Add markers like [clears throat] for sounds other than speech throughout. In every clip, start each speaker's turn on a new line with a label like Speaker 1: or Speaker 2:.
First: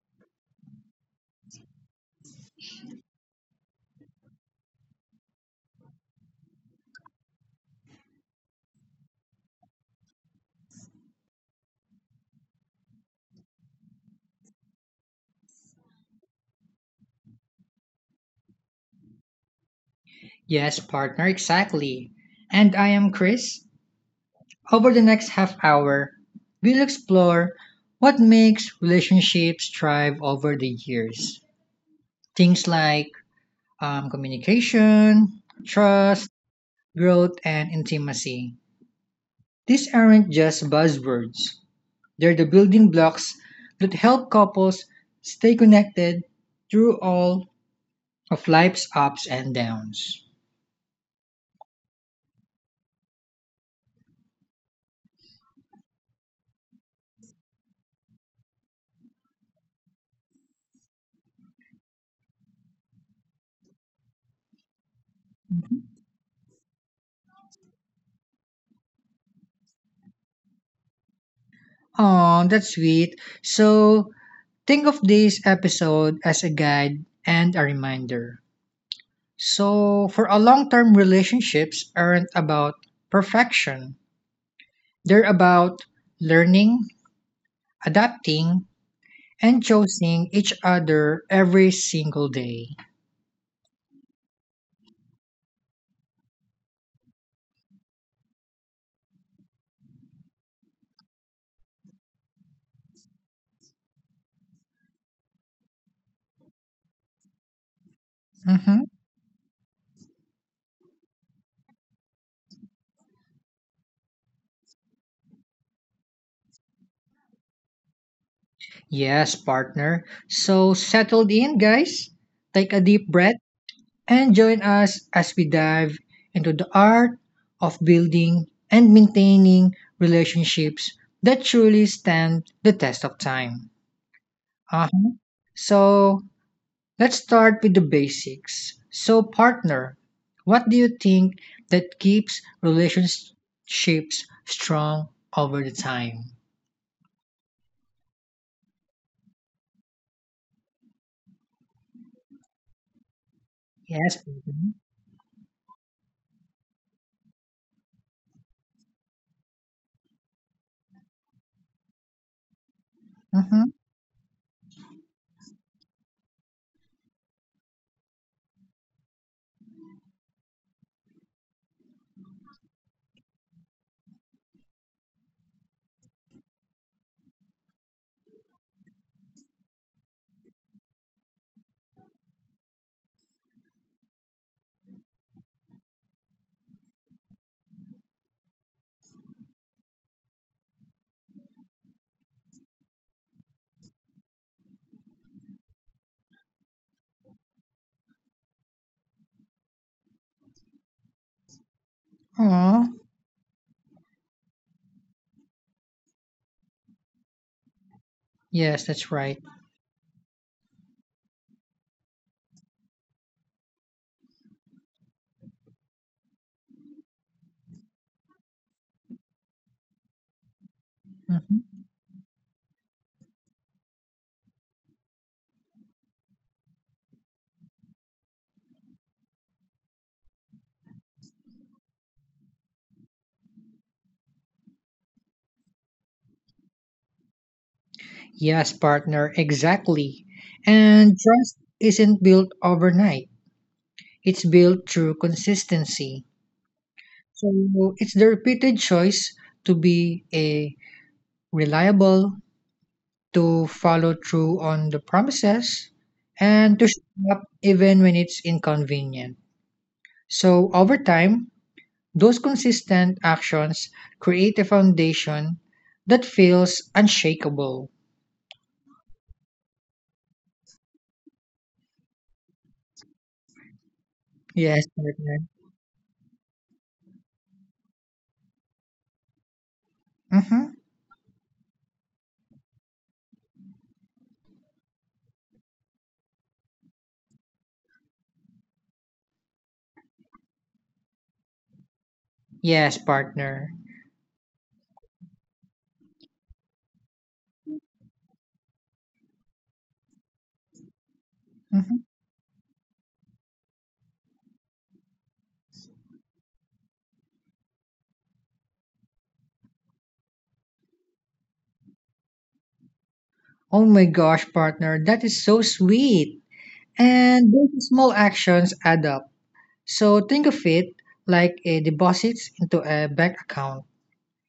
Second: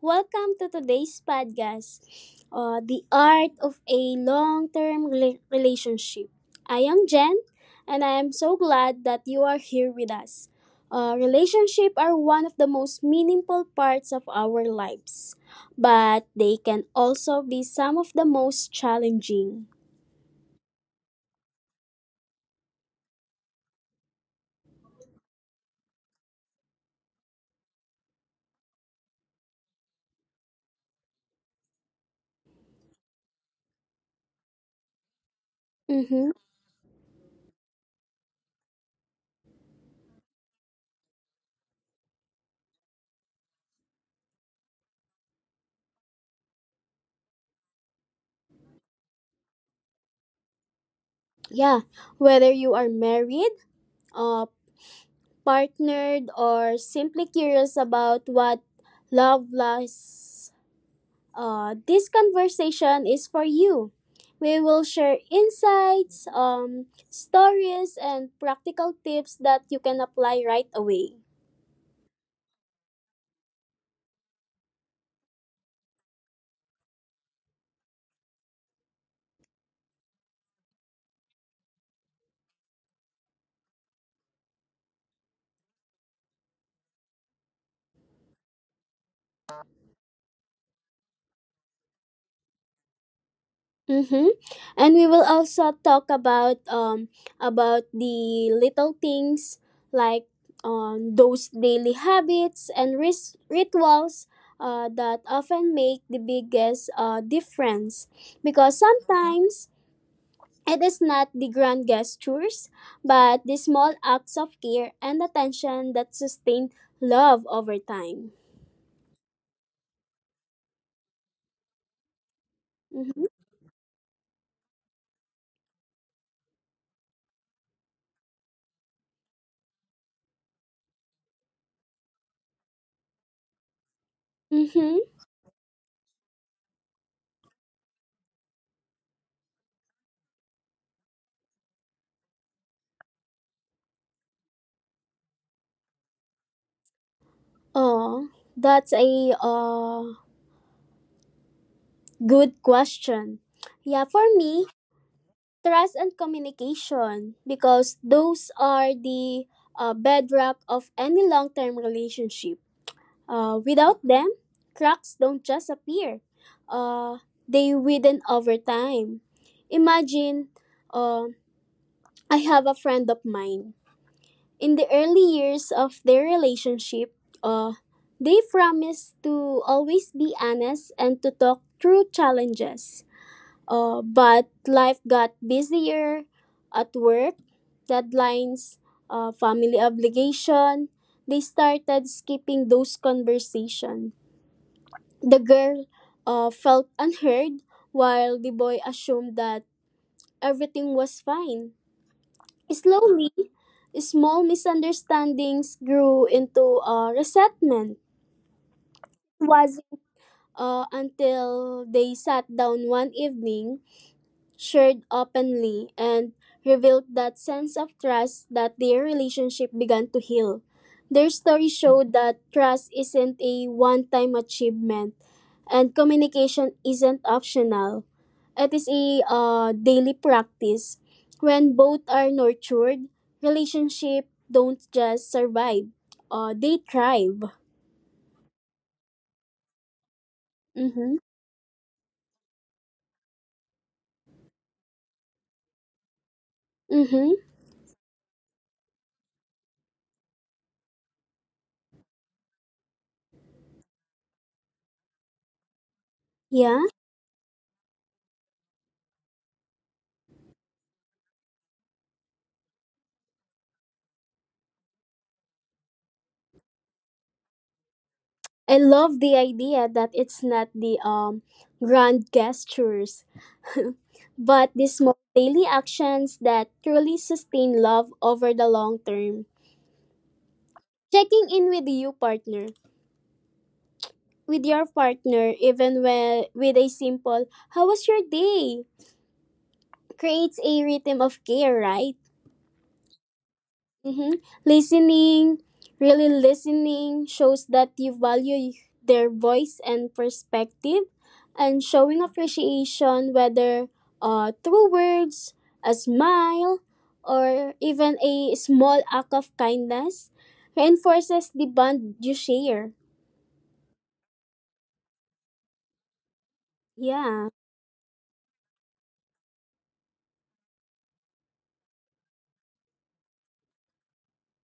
Speaker 1: Welcome to today's podcast, the Art of a Long Term Relationship. I am Jen, and I am so glad that you are here with us. Relationships are one of the most meaningful parts of our lives, but they can also be some of the most challenging.
Speaker 2: Yes, partner, exactly. And I am Chris. Over the next half hour, we'll explore what makes relationships thrive over the years. Things like communication,
Speaker 1: Mm-hmm.
Speaker 2: trust, growth, and intimacy. These aren't just buzzwords, they're the building blocks that help couples stay connected through all of life's ups and downs.
Speaker 1: Yeah, whether you are married, uh, partnered, or simply curious about what love lasts, this conversation is for you. We will share insights, stories, and practical tips that you can apply right away.
Speaker 2: Oh, that's sweet. So, think of this episode as a guide and a reminder. So, for a long term, relationships aren't about perfection, they're about learning, adapting, and choosing each other every single day.
Speaker 1: Mm-hmm. And we will also talk about about the little things like those daily habits and rituals that often make the biggest difference, because
Speaker 2: Mhm.
Speaker 1: sometimes it is not the grand gestures but the small acts of care and attention that sustain love over time.
Speaker 2: Yes, partner. So, settled in, guys. Take a deep
Speaker 1: Mm-hmm.
Speaker 2: breath and join us as we dive into the art of building and maintaining relationships that truly stand the test of time.
Speaker 1: Mm-hmm.
Speaker 2: Uh-huh. So let's start with the basics. So, partner, what do you think that keeps relationships strong over the time?
Speaker 1: Oh, that's a good question. Yeah, for
Speaker 2: Yes.
Speaker 1: me, trust and communication, because those are the bedrock of any long term relationship. Without them, cracks don't just appear, they widen over time. Imagine, uh, I have a friend of mine. In the early years of their relationship, uh, they promised to always be honest and to talk through challenges. But life got busier at work, deadlines, family obligation. They started skipping those conversations. The girl felt [laughs] unheard while the boy assumed that everything was fine.
Speaker 2: Mm-hmm.
Speaker 1: Slowly, small misunderstandings grew into resentment.
Speaker 2: Yes, that's right.
Speaker 1: Was until they sat down one evening, shared openly, and revealed that sense of trust, that their relationship began to heal. Their story
Speaker 2: Mm-hmm.
Speaker 1: showed that trust isn't a one time achievement, and communication isn't optional. It is a daily practice. When both are nurtured, relationship don't just survive, they thrive.
Speaker 2: Yes, partner, exactly.
Speaker 1: Mm-hmm.
Speaker 2: And trust isn't built overnight, it's built through consistency.
Speaker 1: Mm-hmm.
Speaker 2: So it's the repeated choice to be a reliable, to follow through on the promises,
Speaker 1: Yeah.
Speaker 2: and to show up even when it's inconvenient. So over time, those consistent actions create a foundation that feels unshakable.
Speaker 1: I love the idea that it's not the grand gestures, but the
Speaker 2: Yes,
Speaker 1: small
Speaker 2: partner.
Speaker 1: daily actions that truly sustain love over the long term.
Speaker 2: Mm-hmm.
Speaker 1: Checking in with you partner. With your partner, even when, with a simple, how was your day? Creates a rhythm of care, right?
Speaker 2: Yes, partner.
Speaker 1: Mm-hmm. Listening, really listening, shows that you value their voice and perspective, and
Speaker 2: Mm-hmm.
Speaker 1: showing appreciation, whether through words, a smile, or even a small act of kindness, reinforces the bond you share.
Speaker 2: Oh my gosh, partner, that is so sweet.
Speaker 1: Yeah.
Speaker 2: And those small actions add up. So think of it like a deposit into a bank account.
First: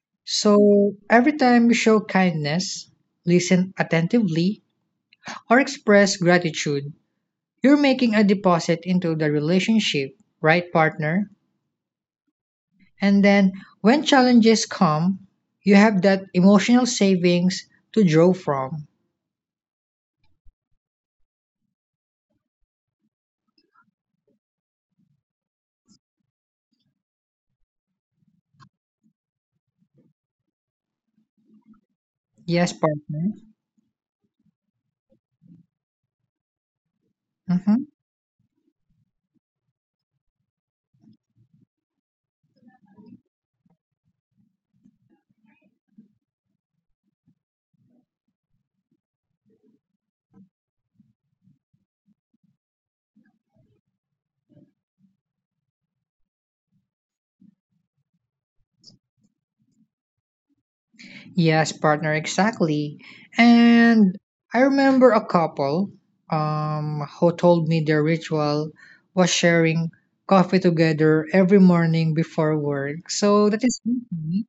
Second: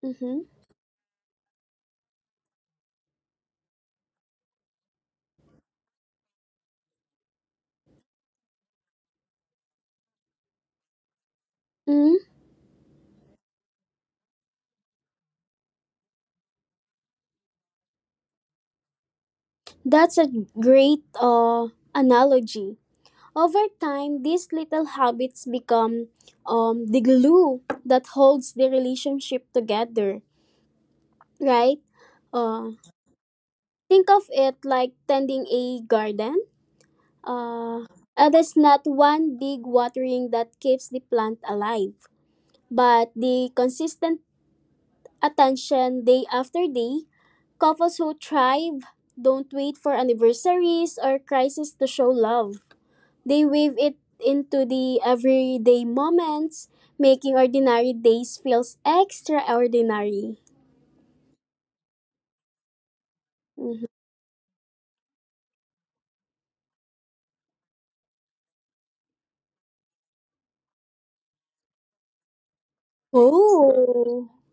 Speaker 1: Mm-hmm.
Speaker 2: So every time you show kindness, listen attentively, or express gratitude, you're making a deposit into the relationship, right, partner?
Speaker 1: Mm-hmm.
Speaker 2: And then when challenges come, you have that emotional savings to draw from.
Speaker 1: That's a great analogy. Over time, these little habits become the glue that holds the relationship together, right? Uh,
Speaker 2: Yes, partner.
Speaker 1: think of it like tending a garden. Uh,
Speaker 2: Mhm.
Speaker 1: it is not one big watering that keeps the plant alive, but the consistent attention day after day. Couples who thrive don't wait for anniversaries or crises to show love. They weave it into the everyday moments, making ordinary days feels extraordinary.
Speaker 2: Yes, partner, exactly.
Speaker 1: Mhm.
Speaker 2: And I remember a couple who told me their ritual was sharing coffee together every morning before work. So that is
Speaker 1: Oh,
Speaker 2: easy.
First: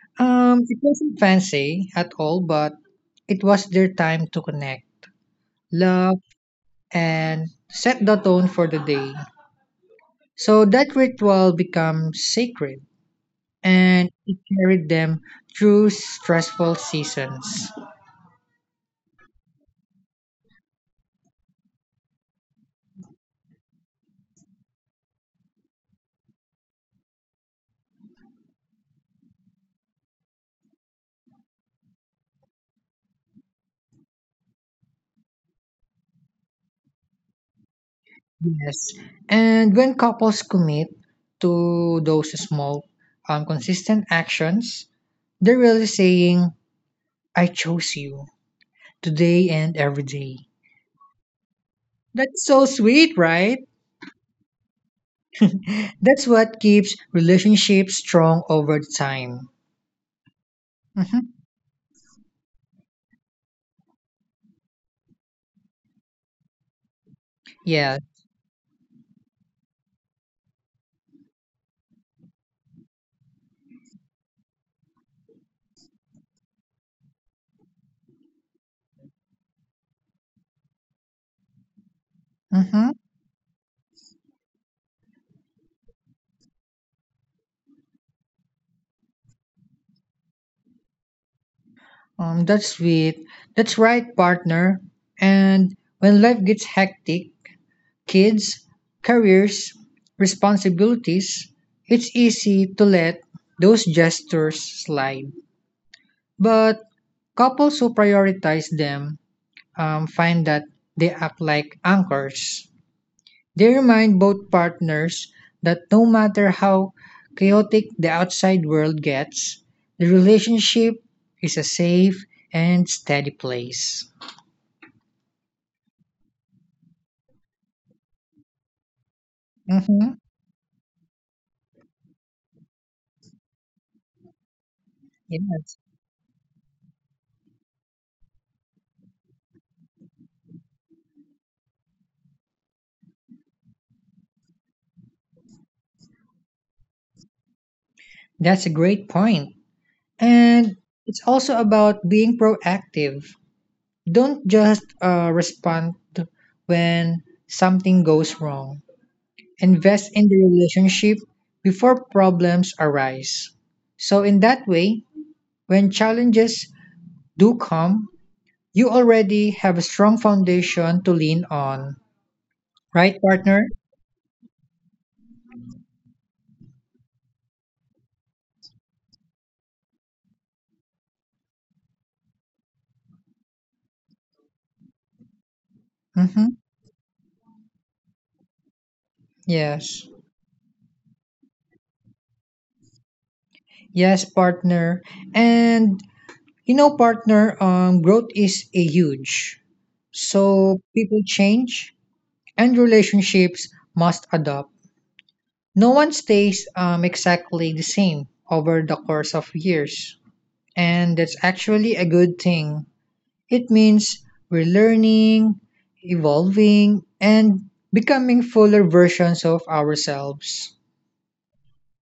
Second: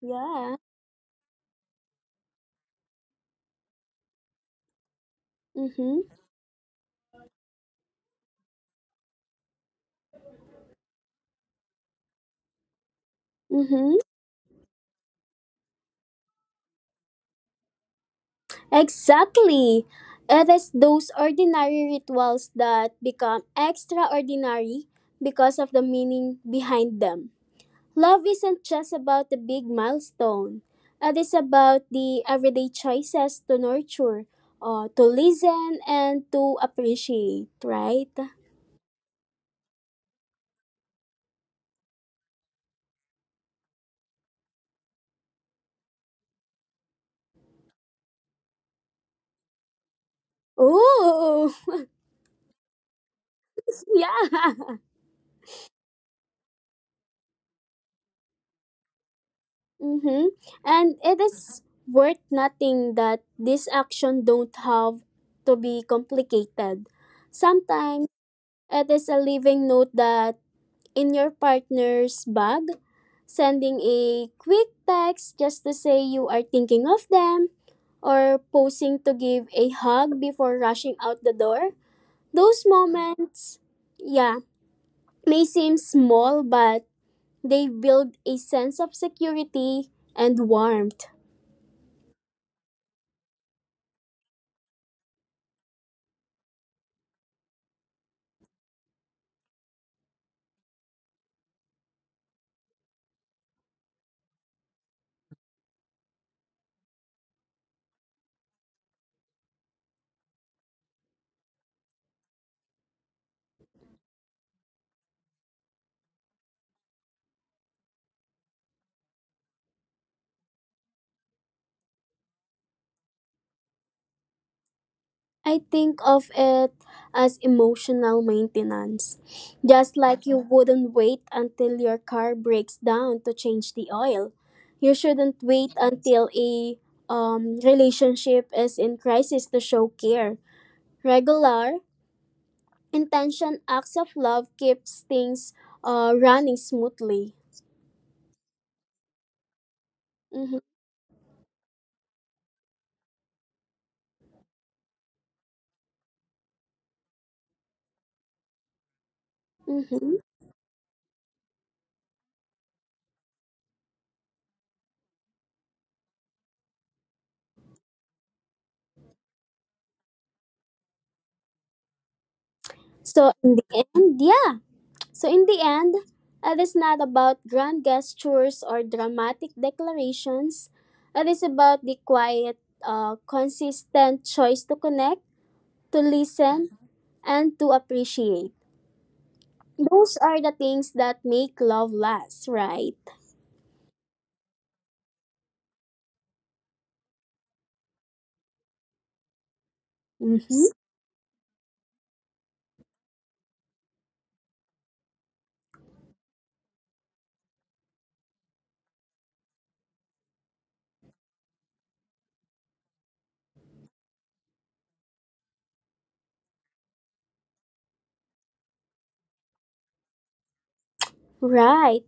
Speaker 1: yeah.
Speaker 2: It wasn't fancy at all, but it was their time to connect,
Speaker 1: Mm-hmm.
Speaker 2: love, and set the tone for the day. So that ritual becomes sacred
Speaker 1: Mm-hmm.
Speaker 2: and it carried them through stressful seasons.
Speaker 1: Exactly. It is those ordinary rituals that become extraordinary because of the meaning behind them. Love isn't just about the big milestone. It is about the everyday choices to nurture, to listen, and to appreciate, right?
Speaker 2: Yes, and when couples commit to those small, consistent actions, they're really saying, I chose you today and every day.
Speaker 1: Ooh, [laughs]
Speaker 2: That's so sweet, right?
Speaker 1: yeah.
Speaker 2: That's what keeps relationships strong over time.
Speaker 1: Mm-hmm. And it
Speaker 2: hmm
Speaker 1: is worth nothing that this action don't have to be complicated.
Speaker 2: Yeah,
Speaker 1: Sometimes it is a living note that in your partner's bag, sending a quick text just to say you are thinking of them, or posing to give a hug before rushing out the door. Those
Speaker 2: hmm
Speaker 1: moments, yeah, may seem small, but they build a sense of security and warmth.
Speaker 2: that's sweet. That's right, partner. And when life gets hectic, kids, careers, responsibilities, it's easy to let those gestures slide. But couples who prioritize them find that they act like anchors. They remind both partners that no matter how chaotic the outside world gets, the relationship is a safe and steady place.
Speaker 1: I think of it as emotional maintenance. Just
Speaker 2: hmm
Speaker 1: like you wouldn't wait until your car breaks down to change the oil, you shouldn't wait
Speaker 2: Yes,
Speaker 1: until a relationship is in crisis to show care. Regular, intention acts of love keeps things running smoothly.
Speaker 2: that's a great point.
Speaker 1: Mm-hmm.
Speaker 2: And it's also about being proactive. Don't just respond when something goes wrong. Invest
Speaker 1: Mm-hmm.
Speaker 2: in the relationship before problems arise. So, in that way, when challenges do come, you already have a strong foundation to lean on. Right,
Speaker 1: So in the
Speaker 2: partner?
Speaker 1: end, yeah. So, in the end, it is not about grand gestures or dramatic declarations. It is about the quiet, consistent choice to connect, to
Speaker 2: Mm-hmm.
Speaker 1: listen, and to appreciate.
Speaker 2: Yes.
Speaker 1: Those are the things that make love last, right?
Speaker 2: Yes, partner. And you know, partner, growth is a huge.
Speaker 1: Mm-hmm.
Speaker 2: So people change, and relationships must adapt. No one stays exactly the same over the course of years, and that's actually a good thing. It means we're learning, evolving, and becoming fuller versions of ourselves.
Speaker 1: Right.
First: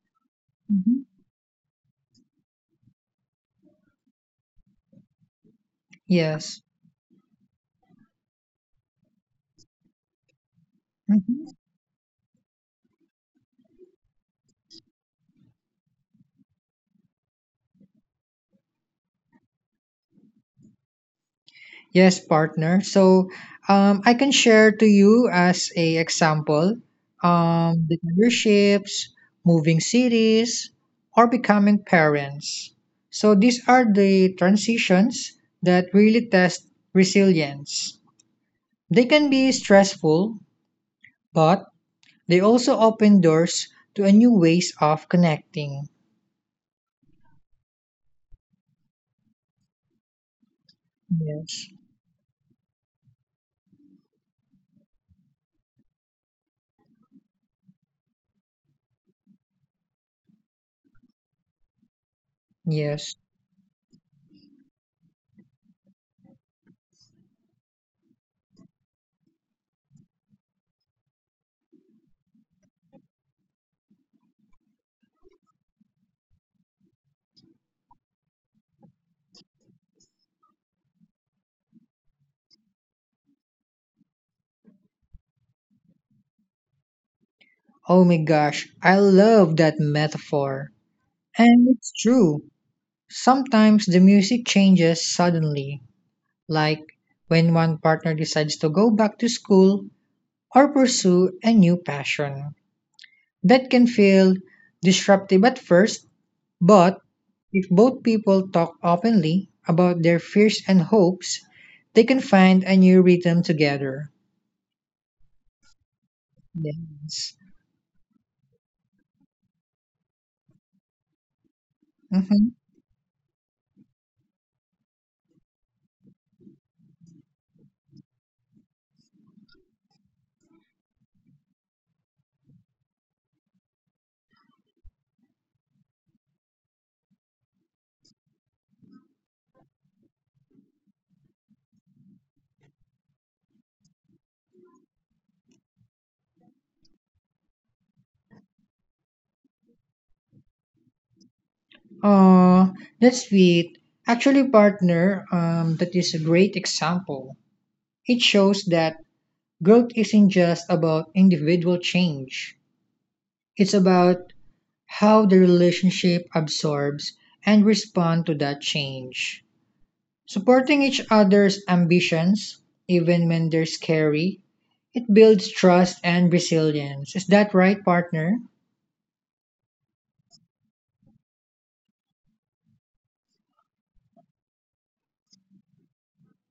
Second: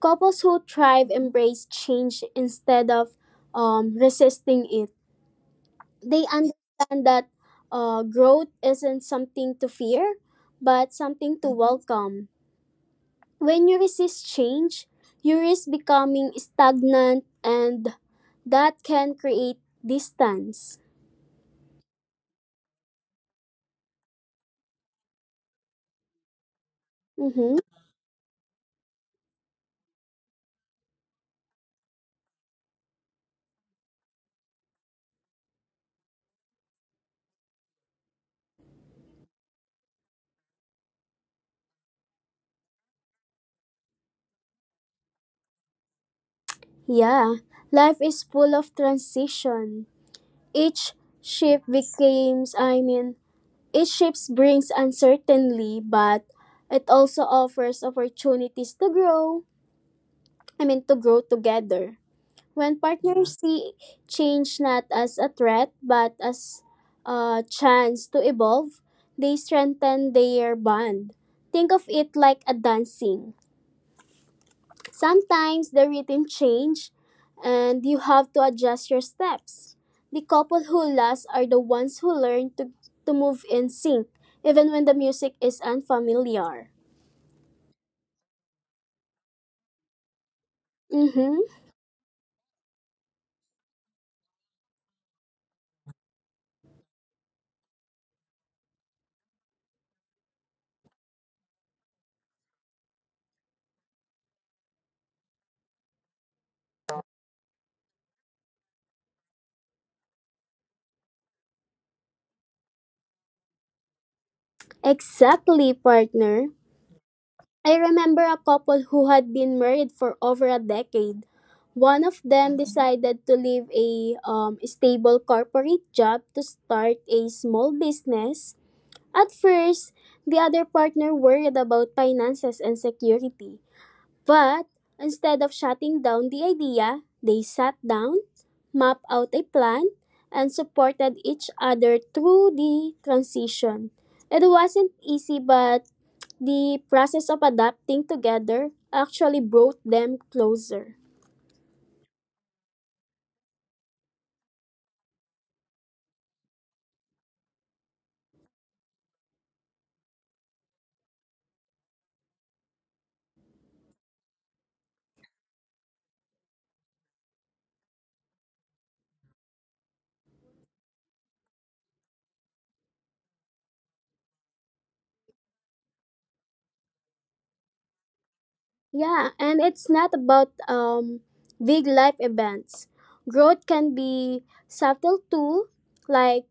Speaker 1: Couples who
Speaker 2: Mhm.
Speaker 1: thrive embrace change instead of resisting it. They
Speaker 2: Yes.
Speaker 1: understand that growth isn't something to fear, but something to
Speaker 2: Mhm.
Speaker 1: welcome. When you resist change, you risk becoming stagnant, and that can create distance.
Speaker 2: Yes, partner. So I can share to you as a example
Speaker 1: Mm-hmm.
Speaker 2: the memberships, moving cities, or becoming parents. So these are the transitions that really test resilience. They can be stressful, but they also open doors to a new ways of connecting.
Speaker 1: Yeah, life is full of transition. Each shift
Speaker 2: Yes.
Speaker 1: becomes, I mean, each shift brings uncertainty, but it also offers opportunities to grow. To grow together. When
Speaker 2: Yes.
Speaker 1: partners see change not as a threat but as a chance to evolve, they strengthen their bond. Think of it like a dancing. Sometimes the rhythm change and you have to adjust your steps. The couple who last are the ones who learn to move in sync even when the music is unfamiliar.
Speaker 2: Oh my gosh, I love that metaphor.
Speaker 1: Mhm.
Speaker 2: And it's true. Sometimes the music changes suddenly, like when one partner decides to go back to school or pursue a new passion. That can feel disruptive at first, but if both people talk openly about their fears and hopes, they can find a new rhythm together.
Speaker 1: Exactly, partner.
Speaker 2: Yes.
Speaker 1: I remember a couple who had been married for over a decade. One of
Speaker 2: Mm-hmm.
Speaker 1: them decided to leave a stable corporate job to start a small business. At first, the other partner worried about finances and security. But instead of shutting down the idea, they sat down, mapped out a plan, and supported each other through the transition. It wasn't easy, but the process of adapting together actually brought them closer.
Speaker 2: Uh, that's sweet. Actually, partner, that is a great example. It shows that growth isn't just about individual change, it's about how the relationship absorbs and responds to that change. Supporting each other's ambitions, even when they're scary, it builds trust and resilience. Is that right, partner?
Speaker 1: Yeah, and it's not about big life events. Growth can be subtle too, like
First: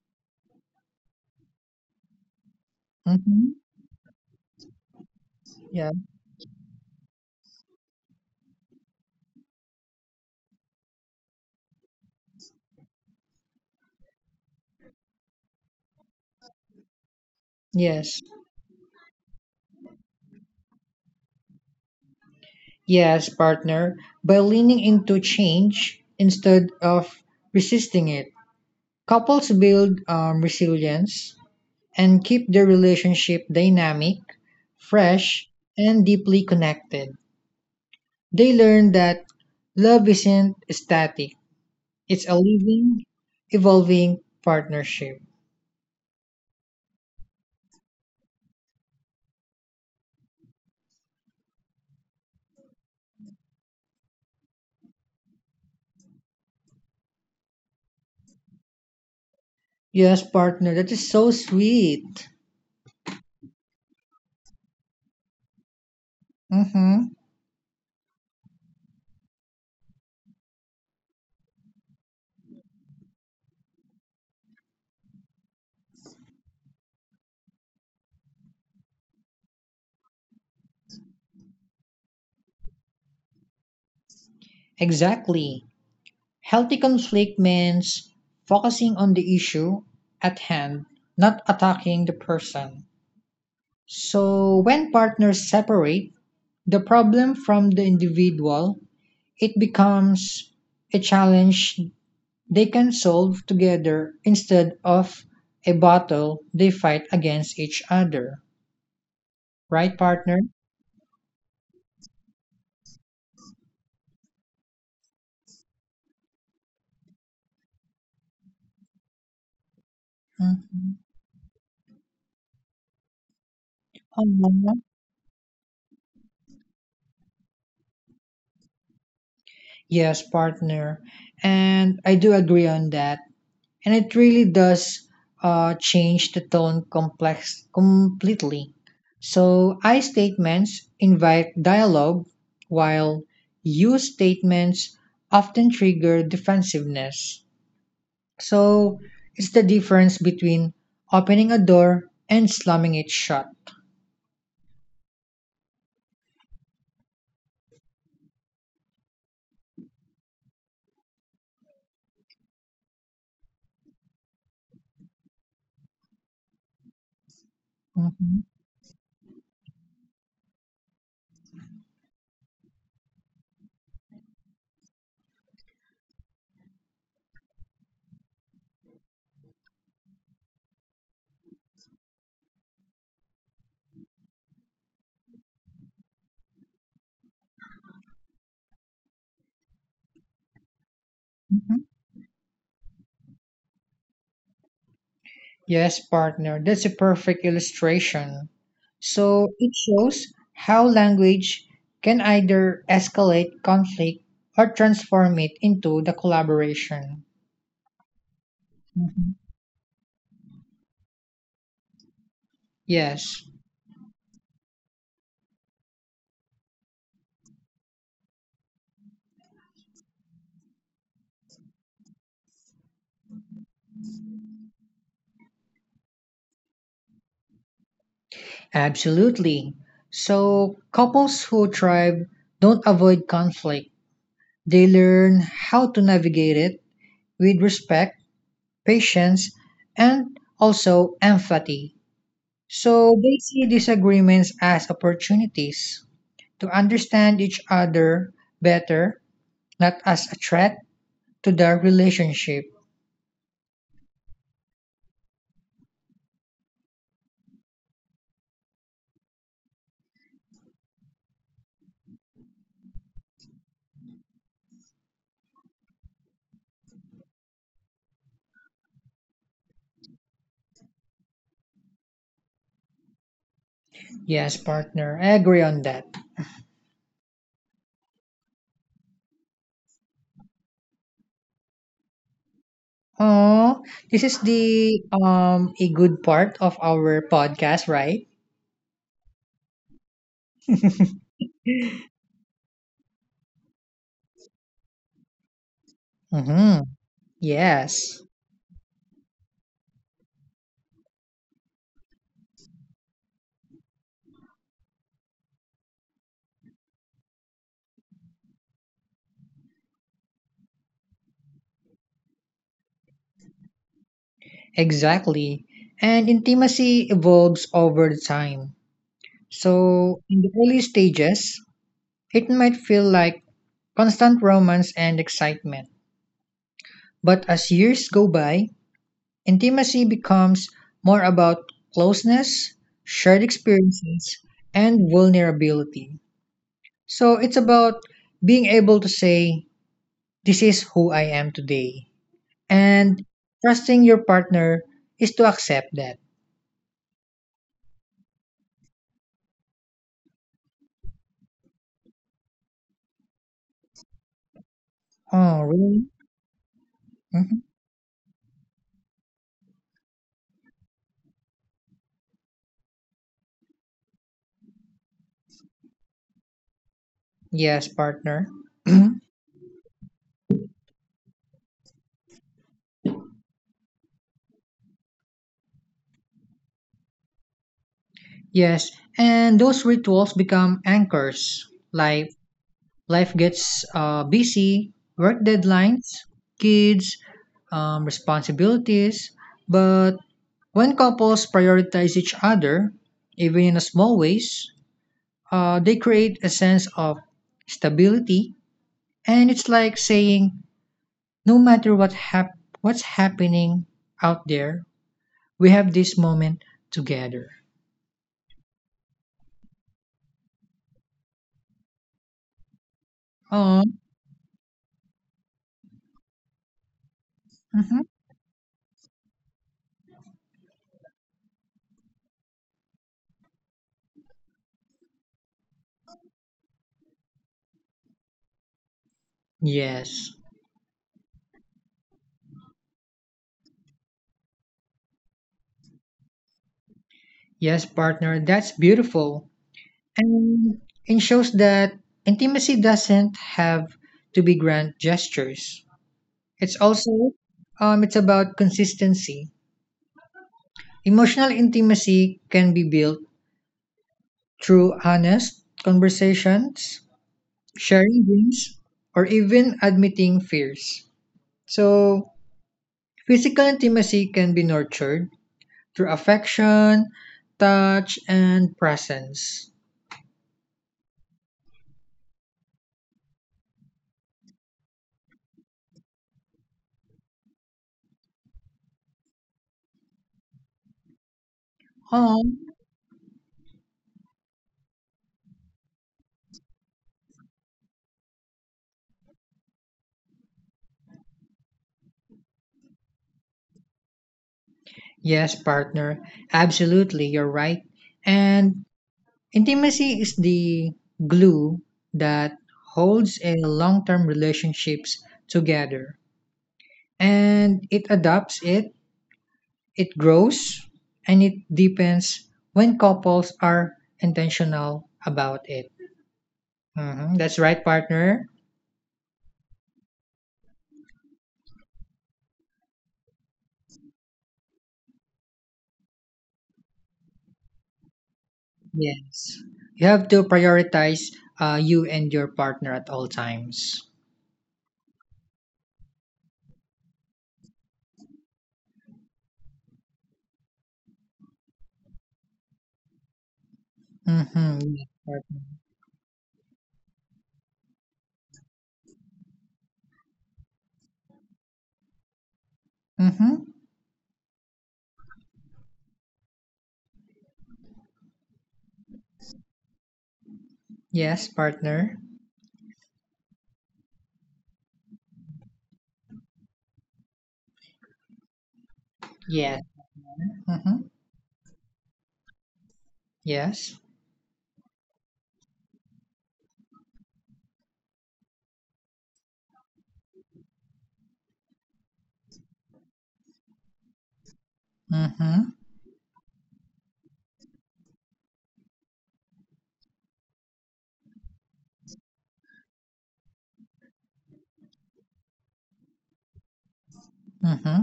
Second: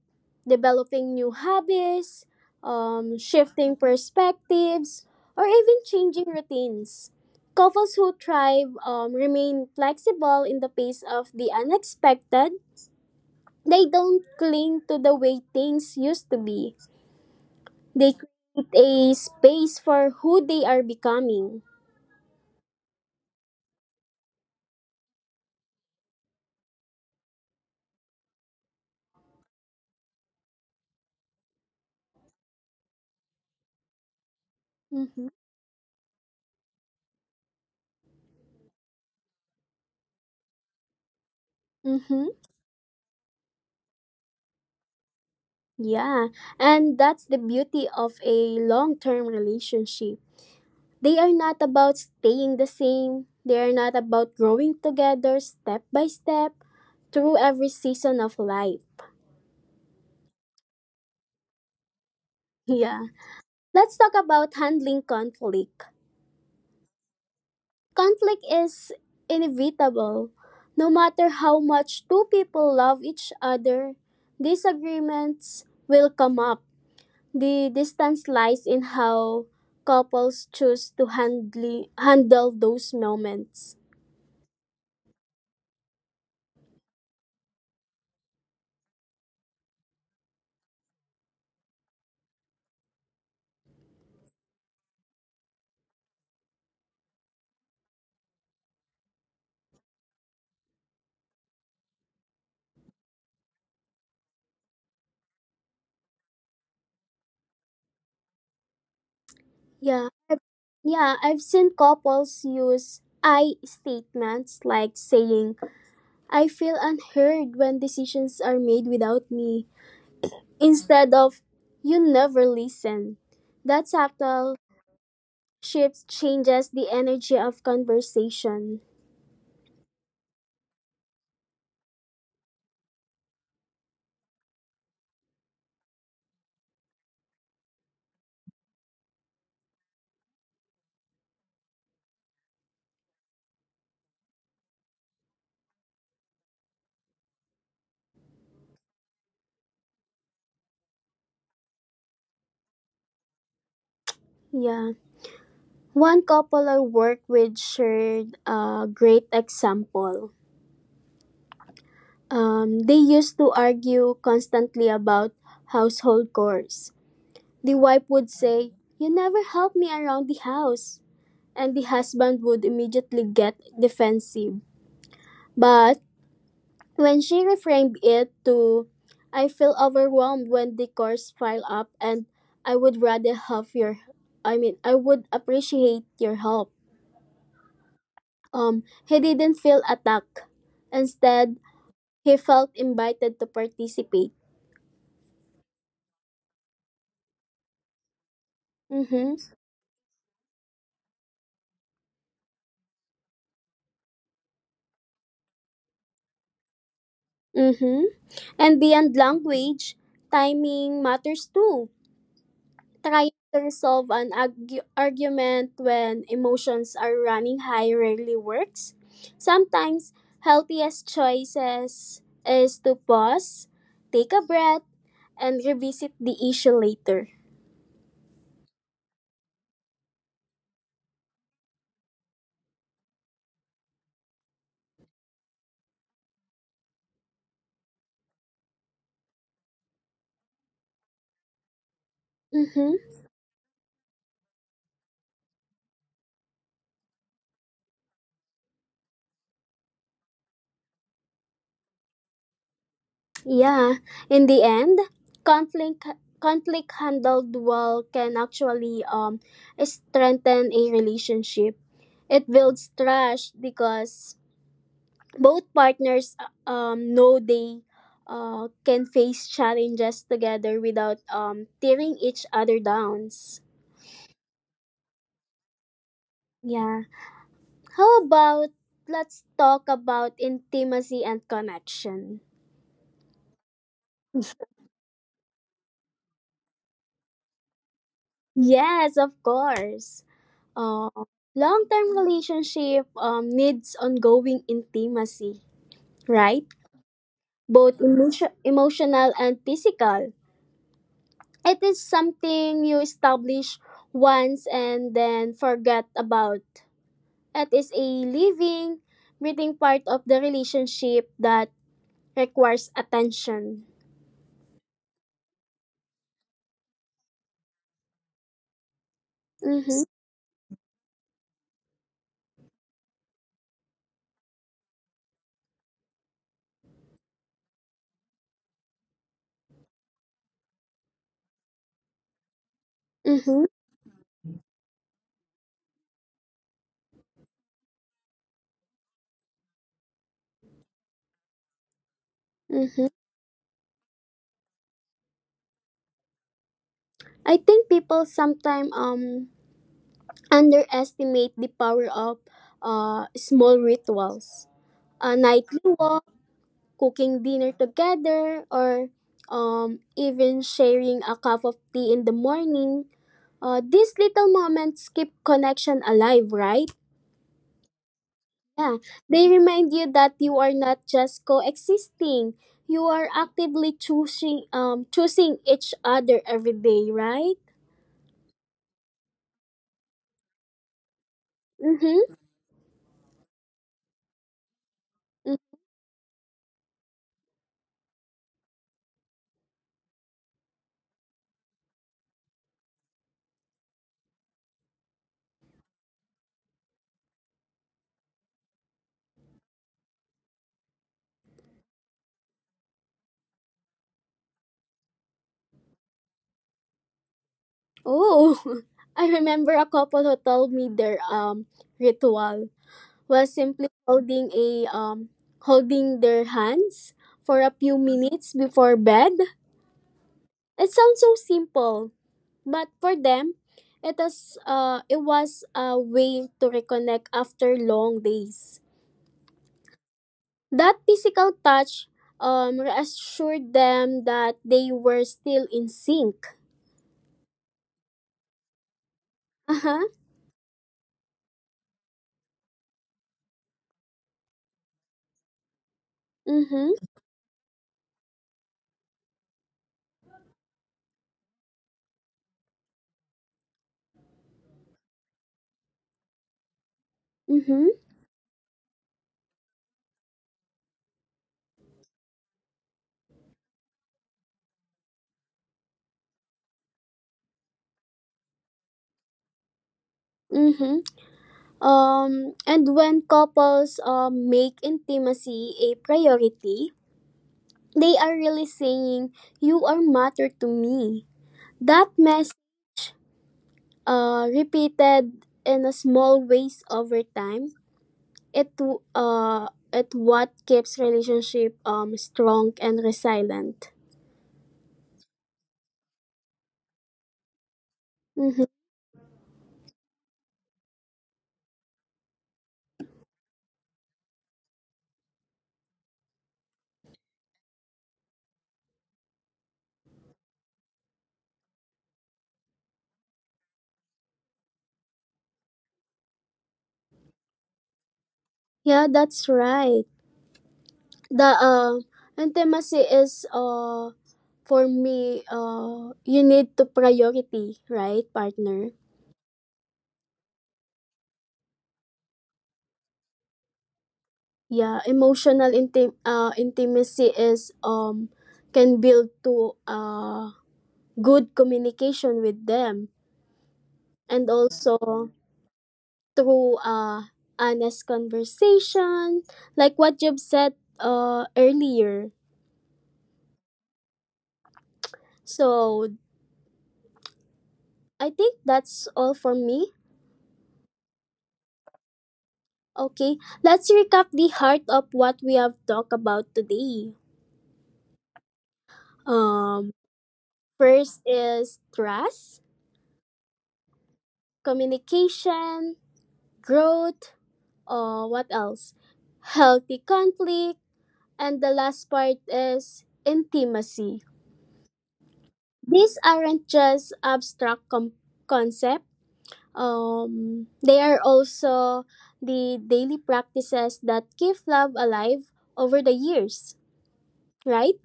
Speaker 1: developing new hobbies,
Speaker 2: hmm
Speaker 1: shifting perspectives, or even
Speaker 2: Yeah.
Speaker 1: changing routines. Couples who thrive remain flexible in the face of the unexpected. They don't cling to the way things used to be. They
Speaker 2: Yes.
Speaker 1: create a space for who they are becoming.
Speaker 2: Yes, partner. By leaning into change instead of resisting it, couples build resilience and keep their relationship dynamic
Speaker 1: Mm-hmm.
Speaker 2: fresh, and deeply connected. They learn that love isn't static, it's
Speaker 1: Mm-hmm.
Speaker 2: a living, evolving partnership.
Speaker 1: Yeah. And that's the beauty of a long term relationship. They are not about staying the same, they are not about growing together step by step through every season of life.
Speaker 2: Yes, partner, that is so sweet.
Speaker 1: Yeah. Let's talk about handling conflict.
Speaker 2: Mm-hmm.
Speaker 1: Conflict is inevitable. No matter how much two people love each other, disagreements will come up. The distance lies in how couples choose to handle those moments.
Speaker 2: Exactly. Healthy conflict means focusing on the issue at hand, not attacking the person. So, when partners separate the problem from the individual, it becomes a challenge they can solve together instead of a battle they fight against each other. Right,
Speaker 1: Yeah.
Speaker 2: partner?
Speaker 1: Yeah, I've seen couples use I statements, like saying, I feel unheard when decisions are made without me,
Speaker 2: Mhm.
Speaker 1: instead of, you never listen. That subtle
Speaker 2: Aw.
Speaker 1: shift changes the energy of conversation.
Speaker 2: Yes, partner. And I do agree on that. And it really does change the tone complex completely. So I statements invite dialogue while you statements often trigger defensiveness. So it's the difference between opening a door and slamming it shut.
Speaker 1: Yeah. One couple I work with shared a great example. They used to argue constantly about household chores. The wife would
Speaker 2: Mhm.
Speaker 1: say, you never help me around the house. And the husband would immediately get defensive. But when she reframed it to, I feel overwhelmed when the chores pile up and I would rather have your, I mean, I would appreciate your help. He didn't feel attacked. Instead, he felt invited to participate.
Speaker 2: Yes, partner, that's a perfect illustration.
Speaker 1: Mm-hmm.
Speaker 2: So it shows how language can either escalate conflict or transform it into the collaboration.
Speaker 1: Mm-hmm. And beyond
Speaker 2: Mhm.
Speaker 1: language, timing matters too. Trying
Speaker 2: Yes,
Speaker 1: to resolve an argument when emotions are running high rarely works. Sometimes, healthiest choices is to pause, take a breath, and revisit the issue later.
Speaker 2: absolutely. So couples who thrive don't avoid conflict. They learn how to navigate it with respect patience, and also empathy. So
Speaker 1: Mm-hmm.
Speaker 2: they see disagreements as opportunities to understand each other better, not as a threat to their relationship.
Speaker 1: Yeah. In the end, conflict conflict handled well can actually strengthen a relationship. It builds trust because both partners know they can face challenges together without tearing each other downs.
Speaker 2: Yes, partner, I agree on that.
Speaker 1: Yeah. How about let's talk about intimacy and connection?
Speaker 2: Oh, this is the a good part of our podcast, right?
Speaker 1: Yes, of course. Uh, Long-term relationship needs ongoing intimacy, right?
Speaker 2: Mm-hmm.
Speaker 1: Both
Speaker 2: Yes,
Speaker 1: emotional and physical. It is something you establish once and then forget about. It is a living, breathing part of the relationship that requires attention.
Speaker 2: exactly. And intimacy evolves over the time.
Speaker 1: Mm-hmm.
Speaker 2: So in the early stages, it might feel like constant romance and excitement. But as years go by, intimacy becomes more about closeness, shared
Speaker 1: Mm-hmm.
Speaker 2: experiences, and vulnerability. So it's about being able to say, this is who I am today.
Speaker 1: Mm-hmm.
Speaker 2: And trusting your partner is to accept that.
Speaker 1: I think people sometimes underestimate the power of small rituals. A
Speaker 2: Oh,
Speaker 1: nightly
Speaker 2: really?
Speaker 1: walk, cooking
Speaker 2: Mhm.
Speaker 1: dinner together, or even sharing a cup of tea in the morning. These little moments keep connection alive, right?
Speaker 2: Yes, partner.
Speaker 1: Yeah,
Speaker 2: [clears throat]
Speaker 1: they remind you that you are not just coexisting. You are actively choosing each other every day, right?
Speaker 2: Yes. And those rituals become anchors, like
Speaker 1: Mm-hmm.
Speaker 2: life gets busy, work
Speaker 1: Mm.
Speaker 2: deadlines, kids, responsibilities. But when couples prioritize each other, even in a small ways, they create a sense of stability. And it's like saying, no matter what's happening out there, we have this moment together.
Speaker 1: Oh, [laughs] I remember a couple who told me their ritual was
Speaker 2: Oh,
Speaker 1: simply holding their hands for a few
Speaker 2: mhm.
Speaker 1: minutes before bed. It sounds so simple, but for them, it was a way to reconnect after long days.
Speaker 2: Yes,
Speaker 1: That physical touch reassured them that they were still in sync.
Speaker 2: yes, partner, that's beautiful.
Speaker 1: Uh-huh.
Speaker 2: And it shows that intimacy doesn't have to be grand gestures. It's
Speaker 1: Mm-hmm.
Speaker 2: also it's about consistency. Emotional intimacy can be built through honest conversations,
Speaker 1: Mm-hmm.
Speaker 2: sharing dreams, or even admitting fears. So, physical intimacy can be nurtured through affection, touch, and presence.
Speaker 1: Mm-hmm. And when couples make intimacy a priority, they are really saying, you are matter to me. That message,
Speaker 2: Um,
Speaker 1: repeated in a small ways over time, it, w- uh, it what keeps relationship strong and resilient.
Speaker 2: yes, partner, absolutely, you're right.
Speaker 1: Mm-hmm.
Speaker 2: And intimacy is the glue that holds a long-term relationships together and it adopts it, it grows and it deepens when couples are intentional about it. Mhm, that's right, partner.
Speaker 1: Yeah, that's right. The intimacy is for me you need to priority, right, partner?
Speaker 2: Yes. You have to prioritize you and your partner at all times.
Speaker 1: Yeah, emotional intimacy is can build to good communication with them, and
Speaker 2: Mm-hmm.
Speaker 1: also through honest conversation like what you've said earlier.
Speaker 2: Mm-hmm.
Speaker 1: So I think that's all for me.
Speaker 2: Yes, partner.
Speaker 1: Okay, let's recap the heart of what we have talked about today.
Speaker 2: Mm-hmm. Yes.
Speaker 1: Um,
Speaker 2: Mm-hmm.
Speaker 1: First is trust,
Speaker 2: Yes.
Speaker 1: communication, growth, what else? Healthy conflict, and the last part is intimacy.
Speaker 2: Mm-hmm.
Speaker 1: These aren't just abstract concept. They are also the daily practices that keep love alive over the years, right?
Speaker 2: Mm-hmm.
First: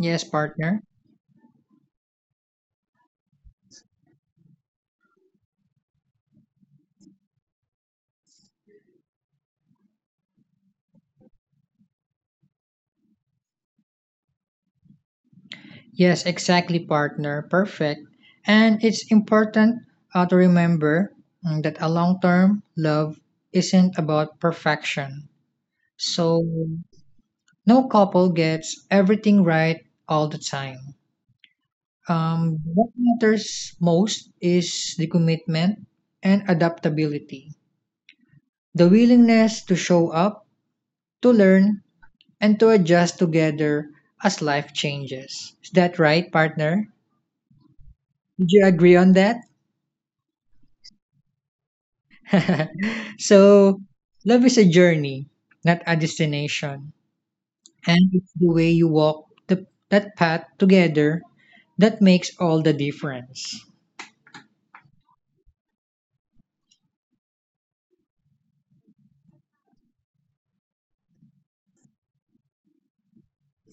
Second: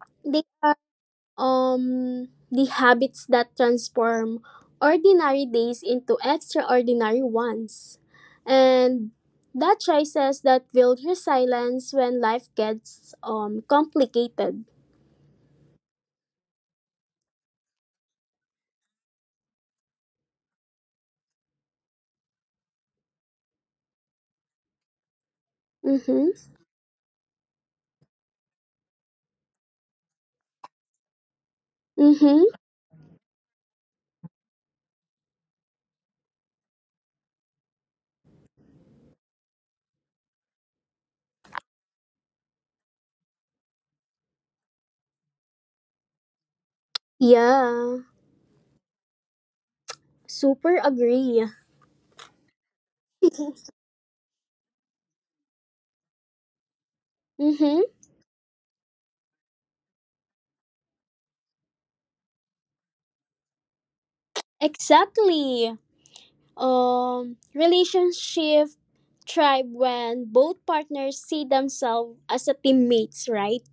Speaker 2: Yes,
Speaker 1: They
Speaker 2: partner.
Speaker 1: the habits that transform ordinary days into extraordinary ones, and that choices that build resilience when life gets complicated.
Speaker 2: Yes, exactly, partner. Perfect. And it's important to remember that a long term love isn't about perfection. So,
Speaker 1: Mm-hmm.
Speaker 2: no couple gets everything right all the time.
Speaker 1: Mm-hmm.
Speaker 2: What matters most is the commitment and adaptability, the willingness to show up, to learn, and to adjust together as life changes. Is that right, partner?
Speaker 1: Yeah,
Speaker 2: Did you agree on that?
Speaker 1: super agree.
Speaker 2: [laughs]
Speaker 1: [laughs]
Speaker 2: So, love is a journey, not a destination.
Speaker 1: Mm-hmm.
Speaker 2: And it's the way you walk that path together that makes all the difference.
Speaker 1: Exactly. Relationship thrive when both partners see themselves as a teammates, right?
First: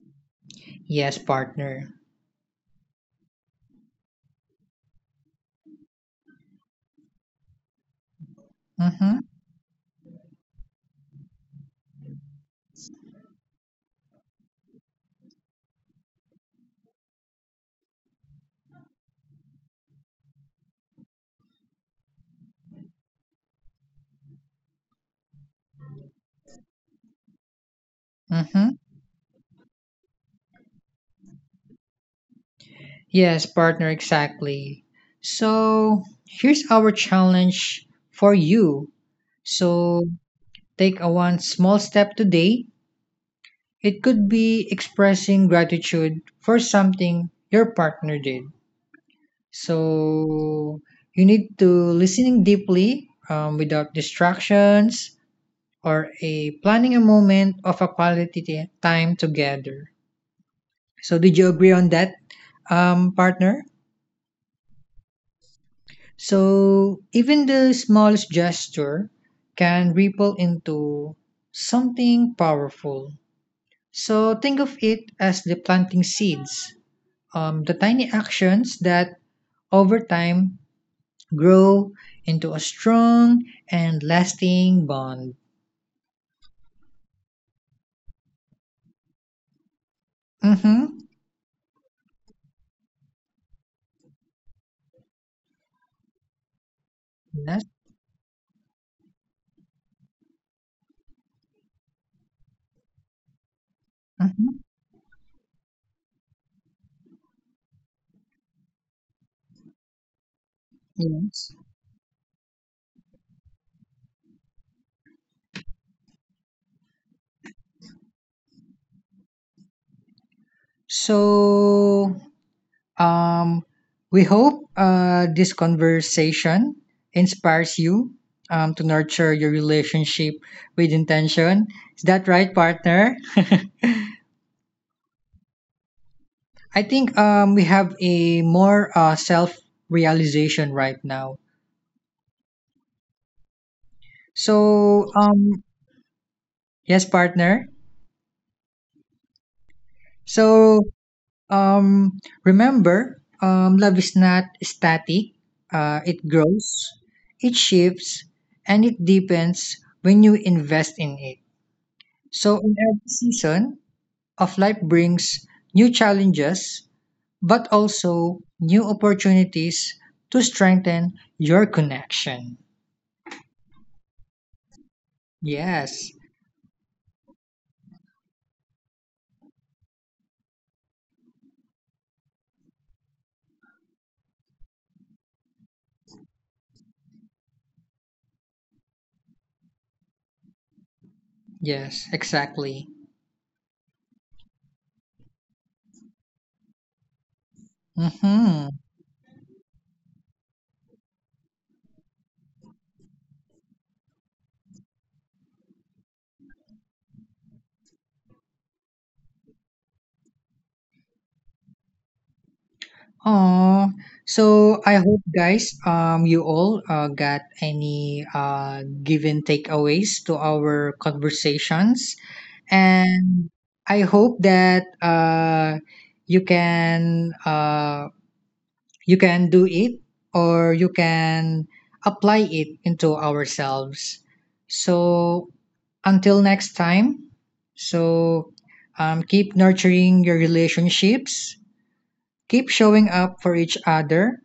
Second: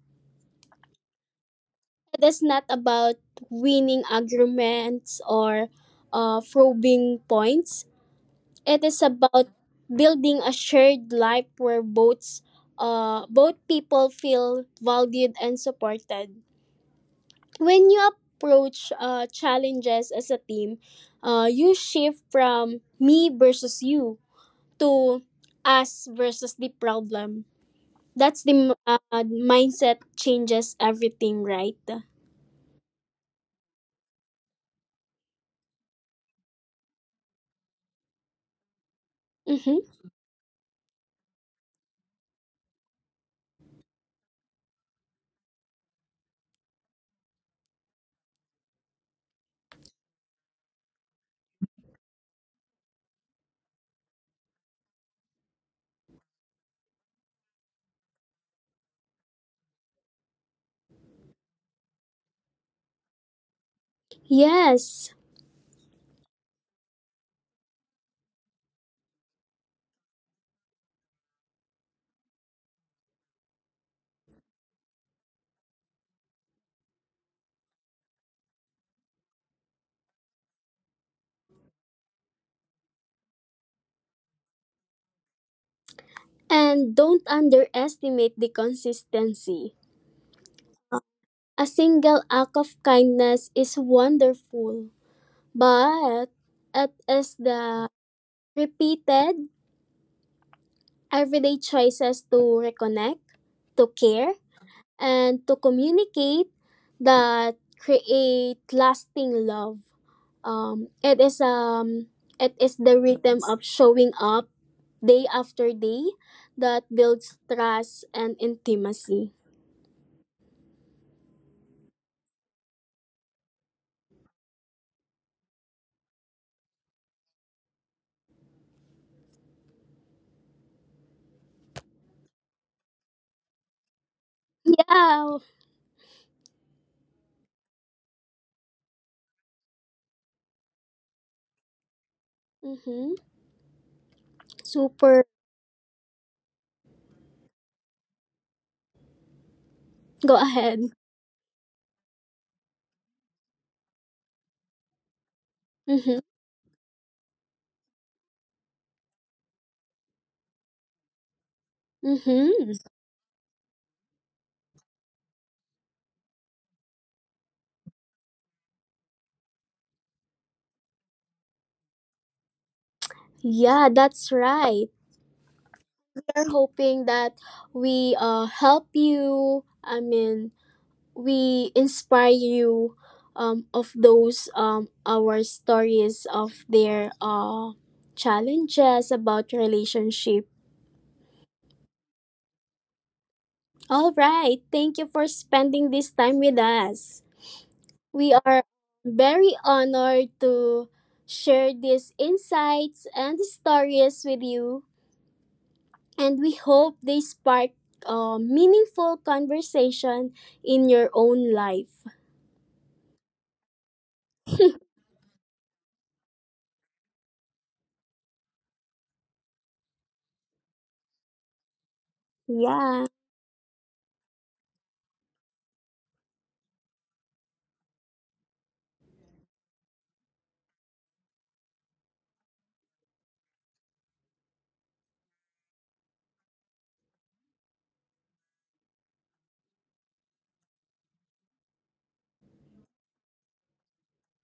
Speaker 2: Yes, partner.
Speaker 1: That's not about winning arguments or probing points. It is
Speaker 2: Mm-hmm.
Speaker 1: about building a shared life where both people feel valued and supported. When you approach challenges as a team, you shift from me versus you to us versus the problem. That's the
Speaker 2: Mm-hmm.
Speaker 1: mindset changes everything, right?
Speaker 2: Yes, partner, exactly. So, here's our challenge for you.
Speaker 1: Mm-hmm.
Speaker 2: So, take a one small step today. It could be expressing gratitude for something your partner did. So you need to listening deeply without distractions or a planning a moment of a time together. So did you agree on that, partner?
Speaker 1: Yes.
Speaker 2: So even the smallest gesture can ripple into something powerful. So think of it as the planting seeds, the tiny actions that over time grow into a strong and lasting bond.
Speaker 1: And don't underestimate the consistency.
Speaker 2: Mm-hmm.
Speaker 1: A single act of kindness is wonderful, but it is
Speaker 2: Yes.
Speaker 1: the repeated everyday choices to reconnect, to care,
Speaker 2: Mm-hmm.
Speaker 1: and to communicate that create lasting love. Um, it is
Speaker 2: Yes.
Speaker 1: um, it is the rhythm of showing up day after day that builds trust and intimacy.
Speaker 2: So, um, we hope this conversation inspires you to nurture your relationship with intention. Is that right, partner?
Speaker 1: Yeah.
Speaker 2: [laughs] I think we have a more self realization right now.
Speaker 1: Mm-hmm.
Speaker 2: So,
Speaker 1: Super.
Speaker 2: yes, partner.
Speaker 1: Go
Speaker 2: So,
Speaker 1: ahead.
Speaker 2: Um, remember, love is not static.
Speaker 1: Mm-hmm.
Speaker 2: It grows, it shifts, and it deepens when you invest in it. So,
Speaker 1: Mm-hmm.
Speaker 2: in every season of life brings new challenges, but also new opportunities to strengthen your connection.
Speaker 1: Yeah, that's right.
Speaker 2: Yes,
Speaker 1: We're hoping that we help you. I mean, we inspire you of those our stories of their challenges about relationship.
Speaker 2: yes, exactly.
Speaker 1: All right. Thank you for spending this time with us. We are
Speaker 2: Mm-hmm.
Speaker 1: very honored to share these insights and stories with you, and we hope they spark a meaningful conversation in your own life.
Speaker 2: Oh, so I
Speaker 1: [laughs]
Speaker 2: hope guys, you all got any given takeaways to our conversations,
Speaker 1: Yeah.
Speaker 2: and I hope that you can uh, you can do it or you can apply it into ourselves. So until next time, so keep nurturing your relationships, keep showing up for each other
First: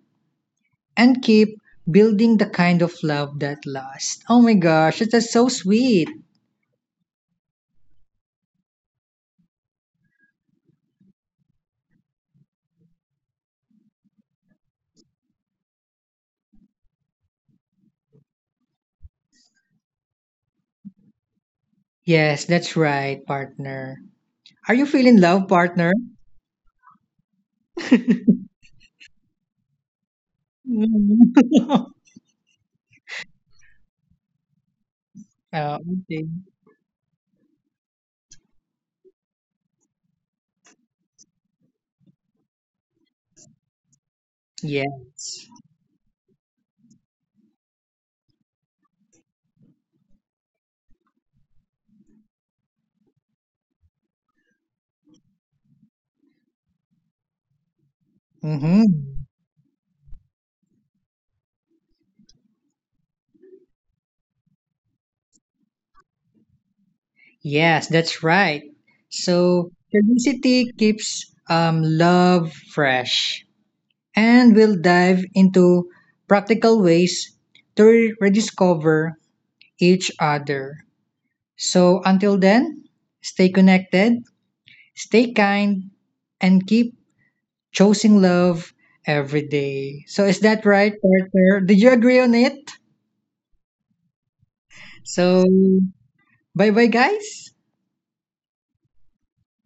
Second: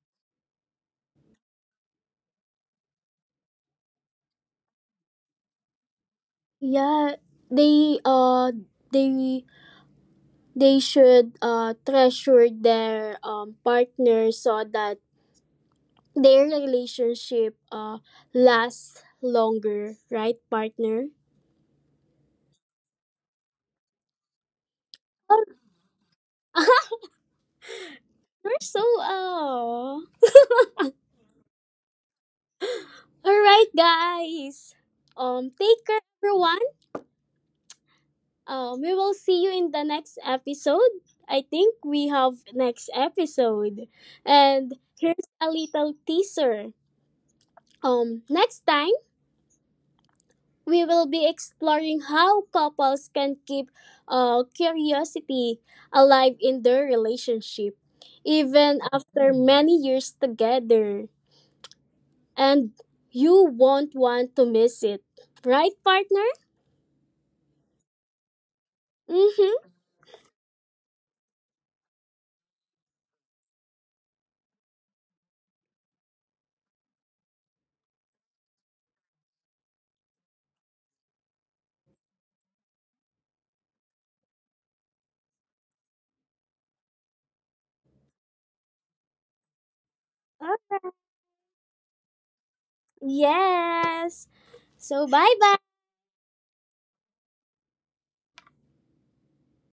Speaker 2: and keep building the kind of love that lasts. Oh my gosh, that's so sweet.
Speaker 1: Yeah. They uh they they should treasure their partner so that their relationship lasts longer, right, partner?
Speaker 2: Yes, that's right, partner. Are you feeling
Speaker 1: Oh,
Speaker 2: love, partner?
Speaker 1: [laughs] you're so.
Speaker 2: Mm. [laughs]
Speaker 1: Alright, guys.
Speaker 2: Oh,
Speaker 1: Take care,
Speaker 2: okay.
Speaker 1: everyone. We will see you in the next episode. I think we have next episode, and here's a
Speaker 2: Yes.
Speaker 1: little teaser. Next time we will be exploring how couples can keep curiosity alive in their relationship, even
Speaker 2: Mm-hmm.
Speaker 1: after many years together, and you won't want to miss it, right, partner?
Speaker 2: Yes, that's right.
Speaker 1: Mm-hmm.
Speaker 2: So curiosity keeps love fresh, and we'll dive into practical ways to rediscover each other. So until then, stay connected, stay kind, and keep choosing love every day. So is that right, partner? Did you agree on it?
Speaker 1: Yes. So bye
Speaker 2: So
Speaker 1: bye.
Speaker 2: bye bye, guys.